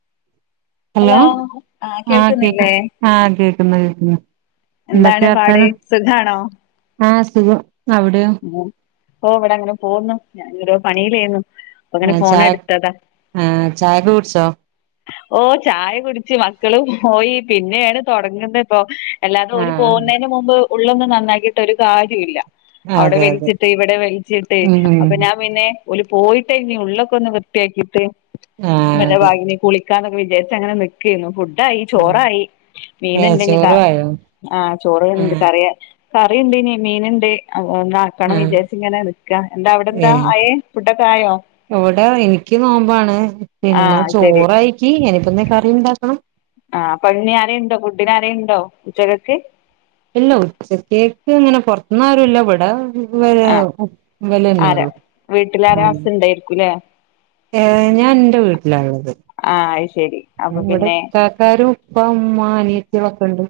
[inaudible] Hello ആ കേക്ക ആ കേക്കുന്ന് കേക്കുന്ന് എന്താണ് പാട് എന്തൊക്കെയർത്താനം സുഖാണോ ആ സുഖം അവിടെയോ ഓ ഇവിട അങ്ങനെ പോകുന്നു ഞാാനങ്ങരോ പണിലേന്നു ആ ചായ ആ ചായ ഫ്രൂട്ട്സോ ഓ ചായ കുടിച്ച് മക്കളും പോയി പിന്നെയാണ് തുടങ്ങുന്നത് ഇപ്പോ അല്ലാതെ ഓല് ആഹ് പോകുന്നേന് മുമ്പ് ഉള്ളൊന്നും നന്നാക്കിട്ട് ഒരു കാര്യഇല്ല അവിടെ അതെ അതെ വലിച്ചിട്ട് ഇവിടെ വലിച്ചിട്ട് ഉം ഉം അപ്പൊ ഞാൻ പിന്നെ ഓല് പോയിട്ട ഇഞ്ഞ ഉള്ളൊക്കെ ഒന്ന് വൃത്തിയാക്കിയിട്ട് ആഹ് അതെ [unintelligible] കുളി ക്കാനൊക്കെ വിജാര്ച്ച് അങ്ങനെ നിക്കേനു ഫുഡായി ചോറായി മീന ഏഹ് ഇണ്ടനിട്ടോ ചോറു ആയോ ആ ചോറ്ണ്ട് ആഹ് കറിയ കറിയുണ്ട് ഇനി മീൻണ്ട് ഒ ഒന്നാക്കണം ആഹ് വിജാര്ച്ചിങ്ങനെ നിക്കാ എന്താ അവിടെന്താ ആയേ ഫുടൊക്കെ ആയോ വടെ എനിക്ക് നോമ്പാണ് പിന്നെ ആഹ് ശരി ചോറായിക്കി എനിപ്പന്ന കറി ഉണ്ടാക്കണം ആ [unintelligible] ആരെണ്ടോ ഫുഡന് ആരെണ്ടോ ഉച്ചകക്ക് ഇല്ല ഉച്ചത്തേക്ക് ഇങ്ങനെ പൊർത്ത്ന്ന് ആരുല്ല ഇവിട വില ആഹ് ആരാ വിലന്നെള്ളു വീട്ടിലാരാ ആ ഹസ് ഇണ്ടായിരിക്കൂല്ലേ ഏ ഞാൻ ഇന്റെ വീട്ടിലാള്ളത് ആഹ് അത് ശരി അപ്പൊ ഇവിടെ പിന്നെ ഇത്താത്താരും ഇപ്പ ഇമ്മ അനിയത്തളൊക്കെണ്ട്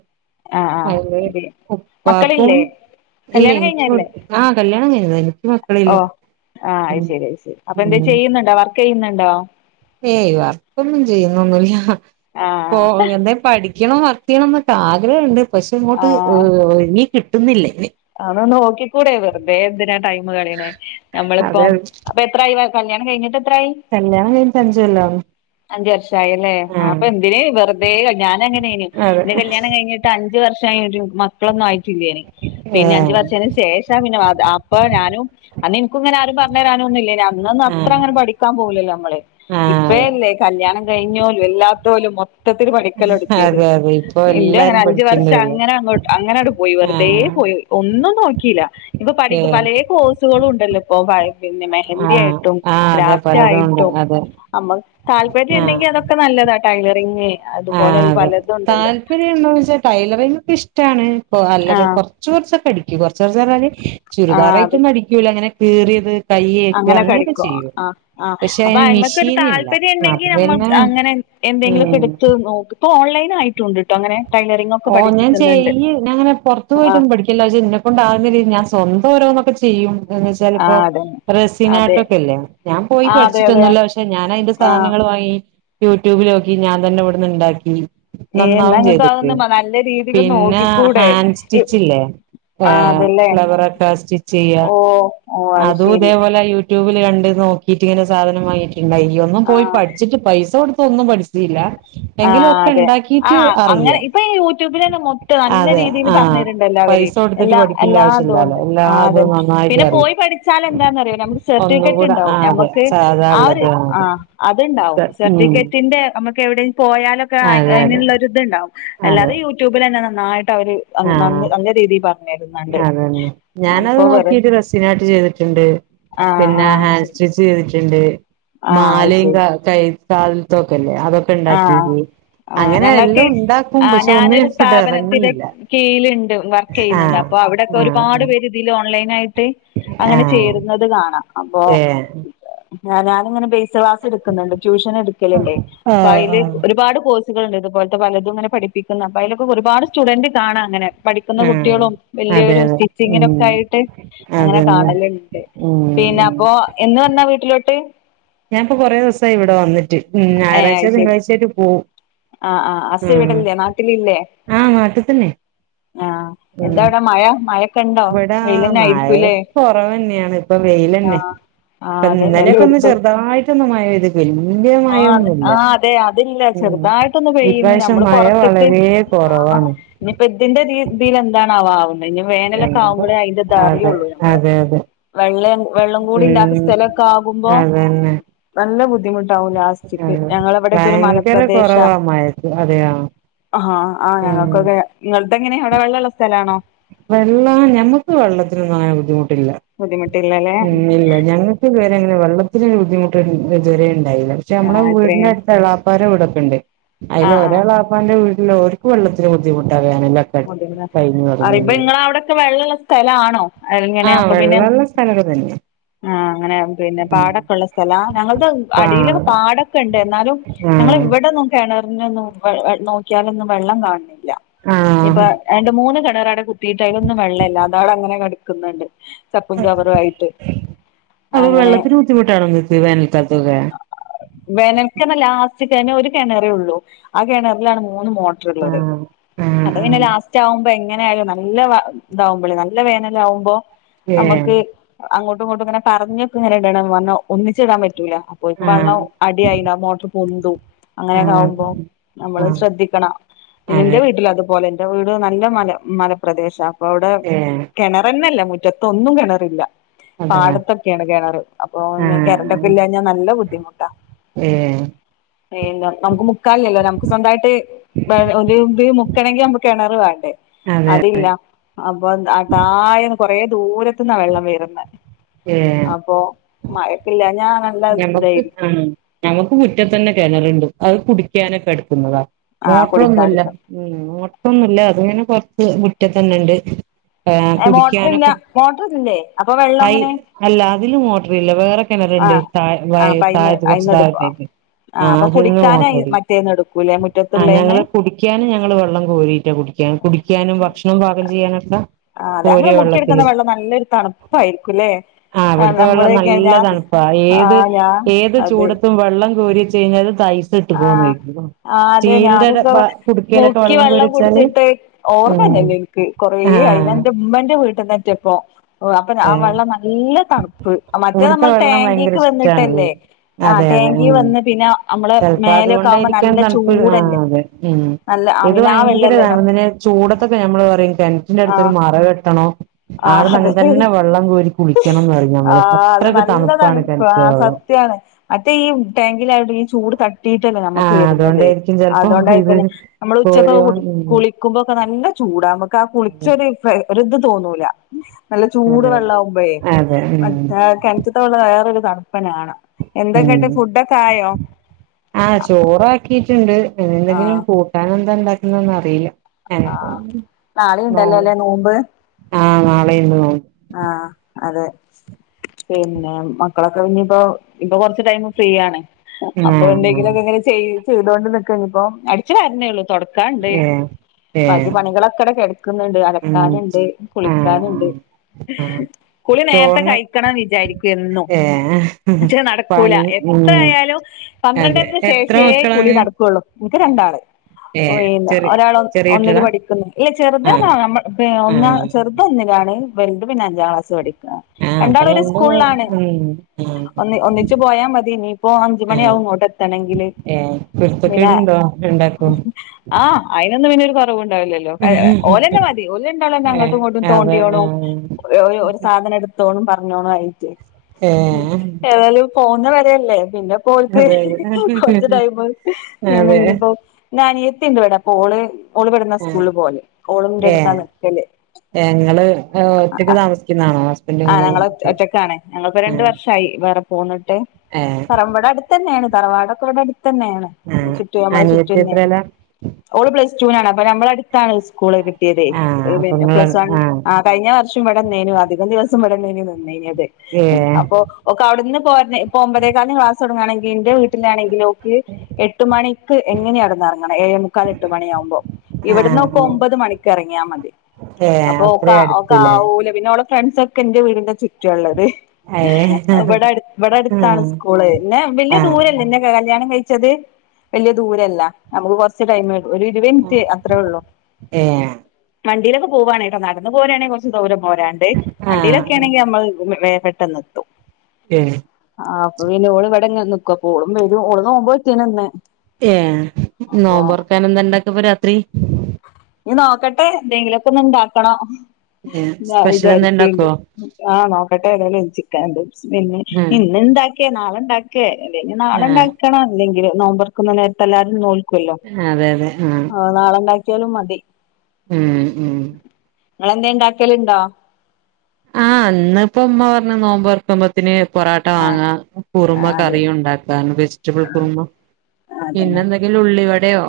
ആഹ് ആഹ് [unintelligible] അതെ ഉപ്പാക്കും മക്കളില്ലേ ഇല്ല കല്യാണം എനിക്ക് കഴിഞ്ഞല്ലേ ആ കല്യാണം കഴിന്നതന്നെ എനിക്ക് മക്കളില്ല ആ അഅ് ഉം ശരി അഅ് ശരി അപ്പൊ എന്താ ഉം ചെയ്യുന്നുണ്ടോ വർക്ക് ചെയ്യുന്നുണ്ടോ ഏയ് വർക്കൊന്നും ചെയ്യുന്നൊന്നുമില്ല പോ ആഹ് എന്തേം പഠി ക്കണം വർക്ക് ചെയ്യണ എന്നട്ട് ആഗ്രഹമുണ്ട് പക്ഷെ ഇങ്ങോട്ട് ഇനീ കിട്ടുന്നില്ലേ അതന്ന് നോക്കിക്കൂടെ വെറുതെ എന്തിനാ ടൈം കളണേ നമ്മളിപ്പോ അതെ അപ്പൊ എത്ര കല്യാണം കഴിഞ്ഞിട്ട് എത്രായി കല്യാണം കഴിഞ്ഞിട്ട് അഞ്ചുകൊല്ലം ആവുന്നു അഞ്ച് വർഷ ആയി അല്ലേ ആ അപ്പ എന് വെറുതെ ഞാന അങ്ങനെ കഞ്ഞു അതെ എന്റെ കല്യാണം കഴിഞ്ഞിട്ട് അഞ്ച് വർഷം മക്കളൊന്നും ആയിട്ടില്ല പിന്നെ അഞ്ചു ഏഹ് വർഷത്തിന് ശേഷം പിന്നെ അപ്പൊ ഞാനും അന്നു എനിക്കും ഇങ്ങനെ ആരും പറഞ്ഞു തരാനൊ ഒന്നുമില്ല അന്നന്ന് അത്ര ആഹ് അങ്ങനെ പഠിക്ക ൻ പോലല്ലോ നമ്മള് ആഹ് ഇപ്പല്ലേ കല്യാണം കഴിഞ്ഞോലും എല്ലാത്തോലും മൊ മൊത്തത്തിൽ പഠിക്കലോ എടുത്തിയത് അതെ അതെ ഇപ്പൊ എന്റെ അങ്ങനെ എല്ലാരും അഞ്ച് വർഷം പഠിക്കണ്ടല്ലോ അങ്ങനെ അങ്ങോട്ട് അങ്ങനെ അങ്ങട് പോയി വെറുതെ ആഹ് പോയി ഒന്നും നോക്കിയില്ല ഇപ്പൊ പഠി ഏഹ് പല കോഴ്സുകളും ഉണ്ടല്ലോ ഇപ്പൊ പിന്നെ മെഹന്തി ആഹ് ആയിട്ടും ആഹ് അതെ ക്രാഫ്റ്റ് പലതും ഉണ്ട് ആയിട്ടും. അതെ അമ്മ താല്പര്യം ആഹ് ഉണ്ടെങ്കി അതൊക്കെ നല്ലതാ ടൈലറിങ് അതുപോലെ ആഹ് അതെ പലതും ഉണ്ടല്ലോ താല്പര്യം ഇണ്ടോ വെച്ചാ ടൈലറിങ് ഒക്കെ ഇഷ്ടമാണ്. അല്ല ആഹ് കുറച്ച് കുറച്ചൊക്കെ അടിക്കും കുറച് കുറച്ചൊന്നു പറഞ്ഞാല് ചുരിദാറായിട്ടൊന്നു അടിക്കൂല്ല അങ്ങനെ കീറിയത് കയ്യേക്ക് അങ്ങനെക്കെ അങ്ങനെയൊക്കെ അടിക്കും ചെയ്യും ആ ആ പക്ഷെ അപ്പൊ അതിന് അതുമ്മക്ക് ഒരു മെഷീനില്ല താല്പര്യം ഉണ്ടെങ്കി അപ്പൊ നമ്മൾ പിന്നെ അങ്ങനെ എന്തെങ്കിലൊക്കെ ഉം എടുത്ത് നോ ഇപ്പ ഓൺലൈൻ ആയിട്ടുണ്ട് ട്ടോ അങ്ങനെ ടൈൽ ഓ ഞാൻ ചെയ്യൂ ഞാ അങ്ങനെ പുറത്ത് ആഹ് പോയിട്ടോന്നും പഠിക്കൂല എന്നെ കൊണ്ട് ആകുന്ന ഞാൻ സ്വന്തം ഓരോന്നൊക്കെ ചെയ്യും എന്ന് വെച്ച ഇപ്പോ ആഹ് അതന്നെ റെസിൻ അതെ ആട്ടൊക്കെല്ലേ ഞാൻ പോയി ആഹ് അതെ അതെ പഠിച്ചിട്ടൊന്നുമല്ല പക്ഷെ ഞാൻ അതിന്റെ ആഹ് സാധനങ്ങൾ വാങ്ങി യൂട്യൂബിലോക്കി ഞാൻ തന്നെ ഇവിടുന്ന് ഉണ്ടാക്കി. ഏ നന്നാവും നിങ്ങക്ക് ചെയ്തിക്ക് അതൊന്ന് നല്ല രീതിൽ പിന്നെ നോക്കിക്കൂടെ? ഹാൻഡ് സ്റ്റിച്ചില്ലേ ആ ഏഹ് അതല്ലേ ഫ്ലവറൊക്കെ സ്റ്റിച്ച് ചെയ്യ ഓ. ഓ അത് അതും ശരി ഇതേപോലെ യൂട്യൂബിൽ കണ്ട് നോക്കിട്ട് ഇങ്ങനെ സാധന വങ്ങ പിന്ന ഈയ് ഒന്നും ആ പോയി പഠിച്ചിട്ട് പൈസ കൊടുത്ത ഒന്നും പഠിച്ച ആ അതെ ആ അങ്ങനെ ഇപ്പൊ ഈ യൂട്യൂബിൽ തന്നെ മൊത്തം നല്ല അതെ രീതിയിൽ പറഞ്ഞു ആഹ് തരുന്നുണ്ടല്ലോ. ര് പൈസ കൊടുത്തിട്ട് എല്ലാ പഠിക്കേണ്ട എല്ലാ ആവശ്യമില്ലാലോ അതൊണ്ട് ആ അതെ എല്ലാതും നന്നായിട്ട് പിന്നെ അറിയും പോയി പഠിച്ചാൽ എന്താന്നറിയ നമുക്ക് ഒന്നും സർട്ടിഫിക്കറ്റ് കൂടെ ഉണ്ടാവും ആ അതെ നമുക്ക് സാധാ ആ ഒരു ഉള്ളത് ആ അതെ അത് ഉണ്ടാവും. ഉം സർട്ടിഫിക്കറ്റിന്റെ എവിടെ പോയാലൊക്കെ അതെ അതെ അങ്ങനുള്ളരിത്ണ്ടാവും അതെ അല്ലാതെ യൂട്യൂബിൽ തന്നെ നന്നായിട്ട് അവര് ആഹ് നല്ല രീതിയിൽ പറഞ്ഞു അതന്നെ ഞാനത് വെറു നോക്കിട്ട് റസിനാട്ട് ചെയ്തിട്ടുണ്ട്. ആ ആ പിന്നെ ഹാൻഡ് ശരി സ്റ്റിച്ച് ചെയ്തിട്ടുണ്ട് ആഹ് അത് മാലയും ശരി കൈ കാതിലത്തെ ഒക്കെല്ലേ? അതൊക്കെ ഇണ്ടാക്കി ആ ഞങ്ങൾക്ക് ആ ഞാനൊരു ഇങ്ങോട്ട് സ്ഥാപനത്തി ഇറങ്ങിയില്ല കീഴിലുണ്ട് വർക്ക് ചെയ്യുന്നുണ്ട് ആഹ് അപ്പൊ അവിടെക്കെ ആഹ് ഒരുപാട് പേര് ഇതിൽ ഓൺലൈൻ ആയിട്ട് അങ്ങനെ ചേരുന്നത് കാണാം. അപ്പൊ ഏ. ഞാനിങ്ങനെ ബേസ് ക്ലാസ് എടുക്കുന്നുണ്ട് ട്യൂഷൻ എടുക്കലുണ്ടേ അപ്പൊ ആഹ് അതില് ആഹ് ഒരുപാട് കോ ണ്ട് ഇതുപോലത്തെ പലതും അങ്ങെന പഠിപ്പിക്കുന്ന അതിലൊക്കെ ഒരുപാട് സ്റ്റുഡൻ്റ് കാണാം അങ്ങനെ പഠിക്കുന്ന ആഹ് കുട്ടികളും അതെ വലിയൊരു അതെ ഉം സ്റ്റിച്ചിങ്ങിനൊക്കെ ആയിട്ട് അങ്ങനെ അതന്നെ കാണലുണ്ട്. ഉം പിന്നെ ഉം അപ്പൊ എന്ന് വന്നാ വീട്ടിലോട്ട്? ഞാൻ ഇപ്പോ കുറെ ദിവസായി ഇവിടെ വന്നിട്ട് ഞായറാഴ്ചോ തിങ്കളാഴ്ചായിട്ട് പോവും. ആ ആ അസി ഉം ഇവിടല്ലേ നാട്ടിൽ ഇല്ലേ? ആഹ് നാട്ടി തന്നെ ആ എന്താ ഉം അവിടെ മഴ മഴ ഇവിടാ മഴ കൊറവന്നെയാണ് ഇപ്പൊ വെയിലന്നെ. ആഹ് ആഹ് ഇപ്പം അതന്നെ ഇന്നലെയൊക്കെ ഒന്ന് എല്ലോട്ത്തും ചെറുതായിട്ടോന്ന് മഴ വലിയ ആഹ് മഴൊന്നുല്ല ആഹ് അതെ അതില്ല എം ചെറുതായിട്ടൊന്ന് ഇപാവശ്യം മഴ വളരെ ആ കൊറവാണ് ഇനിപ്പോ ഇതിന്റെതിൽ എന്താണ് ആവാ ഇനി വേനലൊക്കെ ആവുമ്പോഴേ അതിന്റെ ത് അതെ അറിയുള്ളു നമ്മള്. അതെ അതെ വെള്ളം വെള്ളം കൂടി ഇല്ലാത്ത ഉം സ്ഥലമൊക്കെ ആകുമ്പോ അതന്നെ നല്ല ബുദ്ധി വും ലാസ്റ്റിക്ക് അതെ ഞങ്ങളവിടെയൊക്കെ ഒരു ഭയങ്കര മലപ്രദേശാ. കൊറവാ മഴക്ക് അതെയോ ആഹാ ആ ഉം ഞങ്ങൾക്കൊക്കെ നിങ്ങൾക്ക് എങ്ങനെയാ അവിടെ വെള്ളള്ള സ്ഥലാണോ? വെള്ളം ഞമ്മക്ക് വെള്ളത്തിനൊന്നും അങ്ങനെ ബുദ്ധിമു ട്ടിഇല്ല ബുദ്ധിമുട്ടില്ലല്ലേ ഞങ്ങൾക്ക് ഇത് വെരങ്ങനെ വെള്ളത്തിന് ബുദ്ധിമുട്ട് ഇതുവരെ യില്ല പക്ഷെ നമ്മളെ ആഹ് വീടിന്റെ ഇത്രയും അടുത്ത് എളാപ്പാര വീടക്കുണ്ട് അതിൽ ആഹ് ആഹ് ഒരു എളാപ്പാന്റെ വീ ല്ലർക്ക് വെള്ളത്തിന് ബുദ്ധിമുട്ട [unintelligible] കഴിഞ്ഞ അറിയ മ്പോനിങ്ങള അവിടെൊക്കെ വെള്ളമള്ള സ്ഥല ആണോ അങ്ങനെ ആഹ് അപ്പൊ പിന്നെ വെള്ളള്ള സ്ഥലൊക്കെ തന്നെ ആ അങ്ങനെ പിന്നെ പാടൊക്കെ ള്ള സ്ഥലാ ഞങ്ങളത്അടിയിലൊക്കെ പാടം പാടൊക്കെ ഉണ്ട് എന്നാലും ഞങ്ങൾ ആഹ് ഇവിടെന്നും കിണറിനൊന്നും നോക്കിയാലൊന്നും വെള്ളം കാണണില്ല ഇപ്പൊ ആഹ് രണ്ട് മൂന്ന് കിണർ അവിടെ കുത്തിട്ട അതിലൊന്നും വെള്ളമല്ല അതാട അങ്ങനെ കിടക്കുന്നുണ്ട് ചപ്പും ചവറായിട്ട് അപ്പൊ വെള്ളത്തിന് ബുദ്ധിമുട്ടാണോ നിങ്ങൾക്ക് വേനൽക്കാലത്തൊക്കെ വേനൽക്ക് ലാസ്റ്റ് ഒരുകിണറുള്ളൂ ആ കെണറിലാണ് മൂ മൂന്ന് മോട്ടറള്ളത് ആഹ് ആഹ് പിന്നെ ആഹ് ലാസ്റ്റ് ആകുമ്പോ എങ്ങനെയായാലും നല്ല ഇതാവുമ്പോളേ നല്ല വേനല ആകുമ്പോ ഏ അങ്ങോട്ടും ഇങ്ങട്ടും ഇങ്ങനെ പറഞ്ഞക്കെ ഇടണം വന്ന് ഒന്നിച്ച് ഇടാൻ പറ്റൂലാ അപ്പോക്ക് ആഹ് വെള്ളം അടിയായില്ല മോട്ടർ പൊന്തും അങ്ങനെയൊക്കെ ആഹ് ആകുമ്പോ നമ്മള് ആഹ് ശ്രദ്ധിക്കണം അതെ എന്റെ വീട്ടിലത് എൻ്റെ വീട് നല്ല മല പ്രദേശാണ് അപ്പോ അവിടെ ഏഹ് കെണറന്നെ ല്യാ മുറ്റത്ത ഒന്നും കിണറില്ല അതാ പാടത്തൊക്കെയാണ് കെണറ് അപ്പോ കരന്റൊക്കെ ആഹ് ഇല്ലാഞ്ഞാ നല്ല ബുദ്ധിമുട്ടാ ഏഹ് പി നമുക്ക് മുക്കാലല്ലോ നമുക്ക് സ്വന്തമായിട്ട് ഒരു കിണർ വേണ്ടേ അതെ അതില്ല അപ്പോ താഴെയാണ് കൂറെ ദൂരത് അന്നാ വെള്ളം വെരുന്ന ഏ മഴക്കില്ല ഞാ ഞമ്മക്ക് ആ ഞമ്മക്ക് മു റ്റത്തന്നെ കിണറുണ്ട് അത് കുടിക്കാനൊക്കെ എടുക്കുന്നതാ ആ മോട്ടറൊന്നുമല്ല കുടിക്കാടുക്ക ഉ മോട്ടർൊന്നുമല്ല അത്ങ്ങനെ കൊറച്ച് മുറ്റ തന്നെ ഉണ്ട് ഏ മോട്ടറില്ല കുടിക്കാനൊക്കെ മോട്ടറില്ലേ അപ്പൊ വെള്ളം അങ്ങനെ അല്ല അതിലും മോട്ടറി ഇല്ല വേറെ ആ കിണറണ്ട് ത വ ആ അപ്പ അയിന്ന് താഴത്ത് കുറച്ച് അയിന്ന് എടുക്കുവോ താഴത്തേക്ക് ആ അപ്പൊ അതിൽന്ന് കുടിക്കാനായി മോട്ടർടി മറ്റേന്ന് എടുക്കൂലേ ആ മുറ്റത്തുള്ളേന്ന് ഞങ്ങള് കുടിക്കാൻ ഞങ്ങള് വെള്ളം കോരിട്ടാ കുടി കുടിക്കാനും ഭക്ഷണം പാകം ചെയ്യാനു ഒക്കെ ആ് അതെ അങ്ങനെ മുക്കിയെടുക്കുന്ന വെള്ളം നല്ലൊരു തണുപ്പായിരിക്കുംല്ലേ ആ അവിടുത്തെ വെള്ളം നമ്മള് നല്ല ഞാൻ തണുപ്പാ ആ ഏത് ഞാൻ ഏത് അത് ചൂടത്തും വെള്ളം കോരിച്ച് കഴിഞ്ഞാൽ ഐസ് ഇട്ട് പോണേർക്കോ ആ അതെ ഞാനിപ്പ മൂക്കി കോരി വെള്ളം വെച്ചാല് കുടിച്ചിട്ട് ഉം ഓർമ്മന്നല്ലേ എനിക്ക് കൊറെ ആഹ് അതിനൻ്റെ ഉമ്മൻ്റെ വീട്ടിന്ന് എത്തിയപ്പോ ഓ അപ്പൊ ആ ഏ വെള്ളം നല്ല തണുപ്പ് മറ്റേ ഇവിടുത്തെ നമ്മൾ വെള്ളം ഭയങ്കര ടാങ്കിക്ക് ഇഷ്ടാണ് വന്നിട്ടല്ലേ ആ അതെ അതെ ടേങ്കി ഉം വന്ന് പിന്നെ നമ്മള് ചെലപ്പോ മേലൊക്കെ ആവുമ്പോ അതുകൊണ്ടായിരിക്കൻ നല്ല തണുപ്പ ആ ചൂടല്ലേ അതെ ഉ നല്ല ആ ഇത് പിന്നെ ആ ഭയങ്കര വെള്ളല്ലേ ഇതാണ് നം പിന്നെ ചൂടത്തൊക്കെ ഞമ്മള് പറയും കിണറ്റിന്റെ അടുത്ത ഒരു ആഹ് മറ കെട്ടണം ആഹ് ആവിടുന്ന് അങ്ങനെ അതെ തന്നെ വെള്ളം കോരി കുളിക്കണംന്ന് പറഞ്ഞ നമ്മള് അത്രയൊക്കെ തണുപ്പാണ് കിണറ്റിലെവെള്ളം ത്യാണ് മറ്റേ ഈ ടാങ്കില ഈ ചൂട് കട്ടിട്ടല്ലേ നമ്മുക്ക് ആഹ് വരുന്നത് അതുകൊണ്ടായിരിക്കും ചെലപ്പോ അതുകൊണ്ട ഇത് ആയിരിക്കുംപിന്നെ നമ്മൾ ഉച്ചക്കെ കോരുവാ ഉം കുളിക്കുമ്പോക്കെ നല്ല ചൂ ചൂടാ നമുക്ക് ആ അതെ കുളിച്ചരു ഒ രുഇത് തോന്നൂല നല്ല ചൂട് അതെ വെള്ളമാകുമ്പോയേ അതെ ഉം മറ്റേ കിണറ്റിത്തെ വെള്ളം വേറെ തണുപ്പാ ഉ ആയോ ആ ചോറാക്കിട്ട് ണ്ട് ഇെ എന്തെങ്കിലും ആഹ് കൂട്ടാൻ എന്താ ഉണ്ടാക്കുന്ന അറിയില്ല അ നാളീം ആ ഇണ്ടല്ലോ ല്ലേ ആഹ നാളെന്ന് നോമ്പ് ആഹ അതെ പിന്നെ മക്കളൊക്കെ ഇനി ഇപ്പോ ഇപ്പൊ കൊറച്ച് ടൈമ് ഫ്രീയാണ് അപ്പൊ ആഹ് ആഹ് എന്തെങ്കിലുമൊക്കെ ഇങ്ങനെ ചെയ്യും ചെയ്തോണ്ട് നിക്കാണ് ഇപ്പൊ അടിച്ച് വാരണേയുള്ളൂ തുടക്കാനുണ്ട് ഏഹ് ബാക്കി ഏഹ് പണികളൊക്കെ ഇവിടെ കെട ക്കുന്നുണ്ട് ഉം അലക്കാനുണ്ട് കുളിക്കാനുണ്ട് ആഹ് ആഹ് കുളി നേരത്തെ ചോറിന് കഴിക്കണോന്ന് വിചാരിക്കും ഉന്നും. ഏഹ് പക്ഷെ നടക്കൂല പണി എത്ര ഉം ആയാലും അതെ പന്ത്രണ്ടരക്ക്‌ എത്ര ശേഷേ കുളി മക്കളാണ് ന നടക്കുള്ളു. ഇൻക്ക് രണ്ടാള്. ഏഹ് പോയിലൊ ചെറിയ ഒരാൾ ചെറിയ ഒന്നില് കുട്ടികളാ പഠിക്കുന്ന്. ഇല്ല ചെറുതന്ന ആഹ് നമ്മ ഒന്നാം ആഹ് ചെറുത് ഒന്നിലാണ്. വലുത് പിന്നെ അഞ്ചാം ക്ലാസിലാ പഠിക്ക ആഹ് അപ്പൊ രണ്ടാൾ ഒരു രണ്ട് സ്കൂളിലാണ്. ഉം ആഹ് ഒന്ന് ഒന്നിച്ച് പോയാ മതി ഇനിയിപ്പോ അഞ്ച് ആഹ് മണിയാവും ഇങ്ങോട്ട് എത്തണെ എങ്കില്. ഏഹ് പിന്നെ കുരുത്തക്കേടുണ്ടോ രണ്ടാക്കും ആഹ് അയിനൊന്നും പിന്നെയൊരു കൊ കുറണ്ടാവില്ലല്ലോ. ഓലന്നെ മതി ഓല് രണ്ടാളും അന്നെ അങ്ങട്ടും ഏഹ് ഇങ്ങട്ടും അതെ തോണ്ട്യോണും ആഹ് ഒരു ഒരു സാധനം എടുത്തോണും പറഞ്ഞോണം ആയിട്ട്. ഏഹ് ഏതായാലും പോവുന്ന വരയല്ലേ പിന്നെ പ്പോൽക്ക്‌ അതെ അതെ കൊറച്ച് ടൈംമ് പിന്നെ അതെ ഇനിപ്പോ ഇന്റെ അനിത്തിയിണ്ട് ഇവിടെ അപ്പ ഓള് ഓള് ബെട്ന്ന ആഹ് സ്കൂളിൽ പോവല്. ഓള് ഇന്റെ അടുത്താ നിക്കല് ഓഹ് ഒറ്റക്ക് താമസിക്കുന്നാണോ ഹസ് ആഹ് ഞങ്ങള് ഒറ്റ് ഒറ്റക്കാണ്. ഞങ്ങള്പ്പോ രണ്ട് വർഷായി വേറെ പോന്നിട്ട്. ഏഹ് പറമ്പട അടുത്തൻ ന്നേ ആണ്. തറവാടൊക്കെ ഇവിടെ അടുത്തന്നെയാണ് ആഹ് ചുറ്റു ഞമ്മളെ ചുറ്റു അനിയത്തി അന്നെയാണ്. എത്രേലാ ഓള് പ്ലസ് ടു നാണ് അപ്പ ഞമ്മളട് ത്താണ് സ്കൂള് കിട്ടിയതെ ആഹ് അപ്പൊ പിന്നെ ഇങ്ങള് പ്ലസ് വൺ ആഹ് കഴിഞ്ഞ വർഷം ഇവിടന്നേനു അധികം ദിവസ് ഇവിടന്നേനി നിന്നീന്യത് ഏഹ് അപ്പൊ ഓൾക്ക് അവിടുന്ന് പോരണ് ഇപ്പോ ഒമ്പതേകാലിനു ക്ലാസ് തുടങ്ങാണെങ്കിൽ ഇന്റെ വീട്ടിലാണെങ്കിൽ ഓൾക്ക് എട്ട് മണിക്ക് എങ്ങനെയ അവിടെന്നറങ്ങണം ഏഴേമുക്കാൽ എട്ട് മണിയാകുമ്പോ ഇവിടന്ന് ഓൾക് ആഹ് ഒമ്പത് മണിക്ക് എറങ്ങിയാ മതി. ഏഹ് അപ്പൊ ഒക്ക അത്രേ അടുത്തുല്ലേ ഒക്കാവൂല പിന്നെ ഓളെ ഫ്രണ്ട്സൊക്കെ ഇന്റെ വീടിന്റെ ചുറ്റാള്ളത്. ഏഹ് ഇവടെ ഇവടെ അടുത്താണ് ആഹ് സ്കൂള്. എന്നെ വലിയ ആഹ് ദൂരല്ല ഇന്നെ കല്യാണം കഴിച് ച്ചത് വല്യ ദൂരല്ല നമുക്ക് കുറച്ച് ടൈമെ ഒരു ഇരുവെൻറ്റ് അത്രേ ഉള്ളൂ. ഏഹ് വണ്ടിയിലൊക്കെ പോവാണേട്ടോ നടന്ന് പോരാണെങ്കിൽ കുറച്ച് ദൂരം ഓരാണ്ട് വണ്ടീയിലൊക്കെ ആഹ് ആണെങ്കിൽ നമ്മൾ വേം പെട്ടെന്ന് എത്തും ഏഹ് ആ അപ്പൊ പിന്നെ ഓളിവിടങ്ങനെ നിക്കൊ അപ്പൊ ഓളും വരും ഓള് നോമ്പോറ്റീന്നുന്ന് ഏ നോമ്പൊറക്കാനെന്താണ്ടാക്കപ്പ രാത്രി ഞ്ഞി നോക്കട്ടെ എന്തെങ്കിലൊക്കൊന്ന്ണ്ടാക്കണം ഞാൻ സ്പെഷ്യൽ എന്താ വിചാരിക്ക്ണ്ട് ഇണ്ടാക്കോ ആ നോക്കട്ടെ ഏതായാലും ചിക്കന്ണ്ട് പിന്നെ ഉം ഇന്ന്‌ണ്ടാ ക്കെ നാളെണ്ടാക്കേ എന്തേ ഇനി നാളെ ആഹ് ഉണ്ടാക്കണ അല്ലെങ്കില് നോമ്പർക്കുന്ന നേരത്ത് എല്ലാരും നോ ല്ലല്ലോ അതെ അതെ ആഹ് ആ നാളെണ്ടാക്കിയാലും മതി ഉം ഉം ങ്ങളെന്തേ ണ്ടാക്കലുണ്ടോ? ആ ന്ന് പ്പൊ മ്മ പറഞ്ഞു നോമ്പോർക്കുമ്പോത്തിന് പൊറോട്ട ആഹ് വാങ്ങാ കുറുമ ആഹ് അതെ കറിയുണ്ടാക്കാ വെജിറ്റബിൾ കുറുമ പിന്നെന്തെങ്കിലുള്ളിവടയോ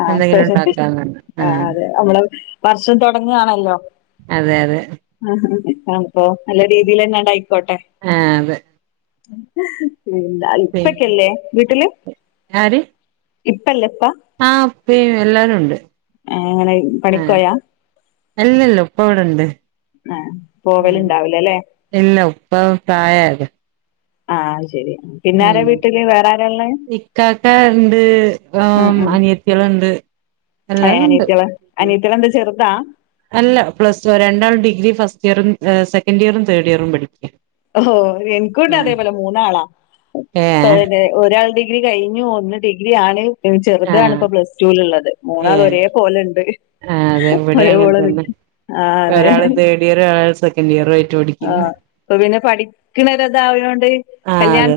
ആ ശരി ആ അതെ നമ്മളെ വർഷം തൊടങ്ങാണല്ലോ അതെ അതെ അപ്പൊ നല്ല രീതിലന്നണ്ടായിക്കോട്ടെ ആഹ് അതെ ന്താ പിന്നെ ഇപ്പക്കല്ലേ വീട്ടില് ഇപ്പല്ലേപ്പ ആ ഇപ്പീ എല്ലാരുണ്ട് ഏഹ് അങ്ങനെ ആ പണിക്കോയാ അല്ലല്ലോ ഉപ്പവെടൊണ്ട് ആഹ് ഉം പോവലുണ്ടാവൂലല്ലേ ഇല്ല ഉപ്പ പ്രായായത് ആ അഹ് ശരി പിന്നാരാ വീട്ടില് വേറാരാ ഇക്കക്കാണ്ട് ഓ അനിയത്തേള്ണ്ട് ഏ അനിയത്തേള് അനിയത്തേളെന്താ ചെറുതാ അല്ല പ്ലസ് വ രണ്ടാളും ഡിഗ്രി ഫസ്റ്റിയറും എ സെക്കന്റിയറും തേർഡിയറും പഠിക്ക ഒഹോ എനിക്കുണ്ടതേപോലെ മൂന്നാളാ ഏ പൊയെന്നെ ഒരാള് ഡി ഡിഗ്രി കയ്ഞ്ഞു ഒന്ന് ഡിഗ്രി ആണ് ഇത് ആഹ് ചെറുതാണിപ്പോ പ്ലസ്ടുലുള്ളത് ഏ മൂന്നാളും ഒരേ പോലെണ്ട് ആ അതെ വിടീ അങ്ങൻ ഒരേപോലെ തന്നെ നിക്ക് ആ ഒരാള് തേർഡിയറ് ഒരാള് സെക്കന്റിയറ് ആയി ആഹ് അപ്പൊ പിന്നെ പഠിക്കണരതായോണ്ട് ആഹ് അതെ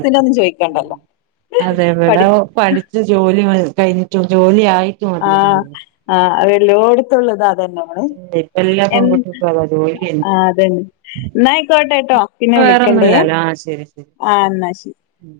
അതെ എവിട പഠി പഠിച്ചു ജോലി കഴിഞ്ഞിട്ട് ഒരു ജോലിയായി ആഹ് ആല്ലോടുത്തുള്ളതാ എന്ന് ഇപ്പ എല്ലാ പെൺകുട്ടികൾക്കും അതാ ജോലിയന്നെ ആഹ് അതന്നെ എന്ന ആയിക്കോട്ടെ കേട്ടോ പിന്നെ വിളിക്കണ്ടേ വേറൊന്നുമില്ലല്ലോ ആ ശരി ശരി ആ അന്നാശി ഉം